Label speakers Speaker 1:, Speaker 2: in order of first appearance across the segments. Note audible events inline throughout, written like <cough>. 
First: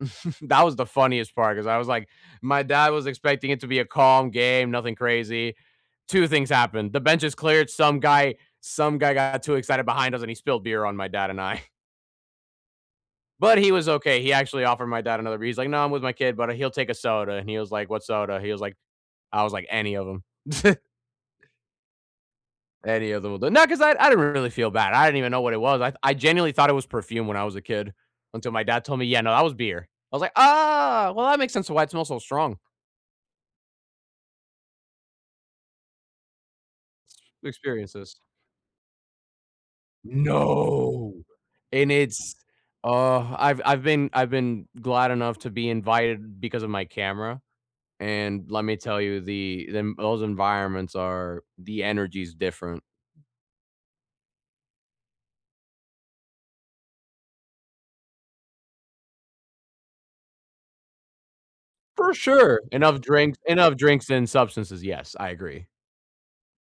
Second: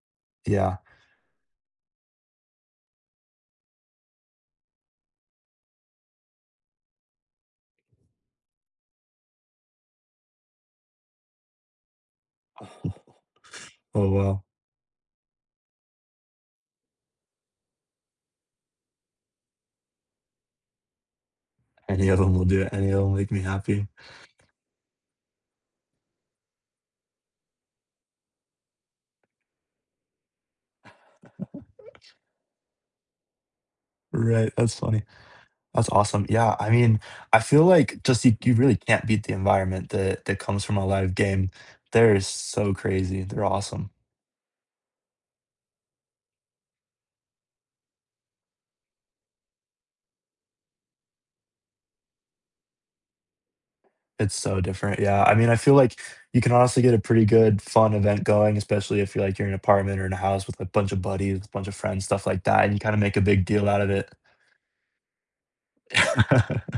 Speaker 1: <chuckles> That was
Speaker 2: Yeah.
Speaker 1: the funniest part, 'cause I was like, my dad was expecting it to be a calm game, nothing crazy. 2 things happened, the benches cleared, some guy some guy got too excited behind us, and he spilled beer on my dad and I.
Speaker 2: Oh.
Speaker 1: But he was
Speaker 2: Oh,
Speaker 1: okay; he
Speaker 2: wow.
Speaker 1: actually offered my dad another bee He's like, "No, I'm with my kid, but he'll take a soda," and he was like, "What soda?" He was like "I was like, any of them." <chuckles>
Speaker 2: Any of them will do it, any of
Speaker 1: Any
Speaker 2: them
Speaker 1: of
Speaker 2: make
Speaker 1: them,
Speaker 2: me
Speaker 1: wel not 'cause
Speaker 2: happy.
Speaker 1: I I didn't really feel bad, I didn't even know what it was, I I genuinely thought it was perfume when I was a kid, until my dad told me, "Yeah, no, that was beer." I was like, "Ah, well, that makes sense to why it smells
Speaker 2: <chuckles>
Speaker 1: so strong."
Speaker 2: Right, that's funny. That's awesome. Yeah, I mean, I feel like
Speaker 1: Experiences.
Speaker 2: just you you really can't beat the environment that that comes from a
Speaker 1: No,
Speaker 2: live game.
Speaker 1: and
Speaker 2: They're
Speaker 1: it's,
Speaker 2: so crazy,
Speaker 1: uh,
Speaker 2: they're
Speaker 1: I've I've
Speaker 2: awesome.
Speaker 1: been I've been glad enough to be invited because of my camera, and let me tell you, the the those environments are the energy is different.
Speaker 2: It's so different, yeah. I mean, I feel like you can honestly get a pretty good, fun event going, especially if you're like you're in an apartment or in a house with a bunch of buddies, a bunch of friends,
Speaker 1: For
Speaker 2: stuff like
Speaker 1: sure,
Speaker 2: that, and you kinda
Speaker 1: enough
Speaker 2: make a
Speaker 1: drinks
Speaker 2: big deal
Speaker 1: enough
Speaker 2: out of
Speaker 1: drinks
Speaker 2: it.
Speaker 1: and substances, yes, I agree.
Speaker 2: <laughs>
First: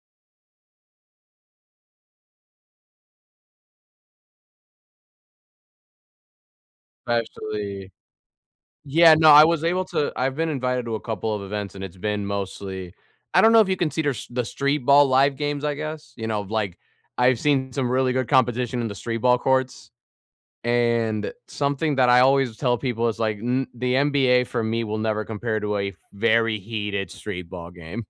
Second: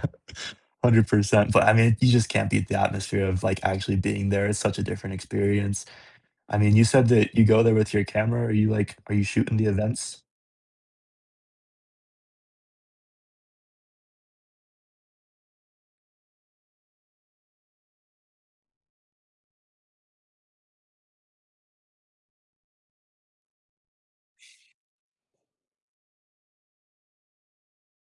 Speaker 2: 100%, but I mean, you just can't beat the atmosphere of like actually being there. It's such a different experience. I mean, you said that you go there
Speaker 1: Especially
Speaker 2: with your camera. Are you like,
Speaker 1: Yeah,
Speaker 2: are you
Speaker 1: no, I
Speaker 2: shooting
Speaker 1: was
Speaker 2: the
Speaker 1: able to
Speaker 2: events?
Speaker 1: I've been invited to a couple of events, and it's been mostly I don't know if you can see the street ball live games, I guess, you know, like, I've seen some really good competition in the street ball courts. And something that I always tell people is like, mm the NBA for me will never compare to a very heated street ball game.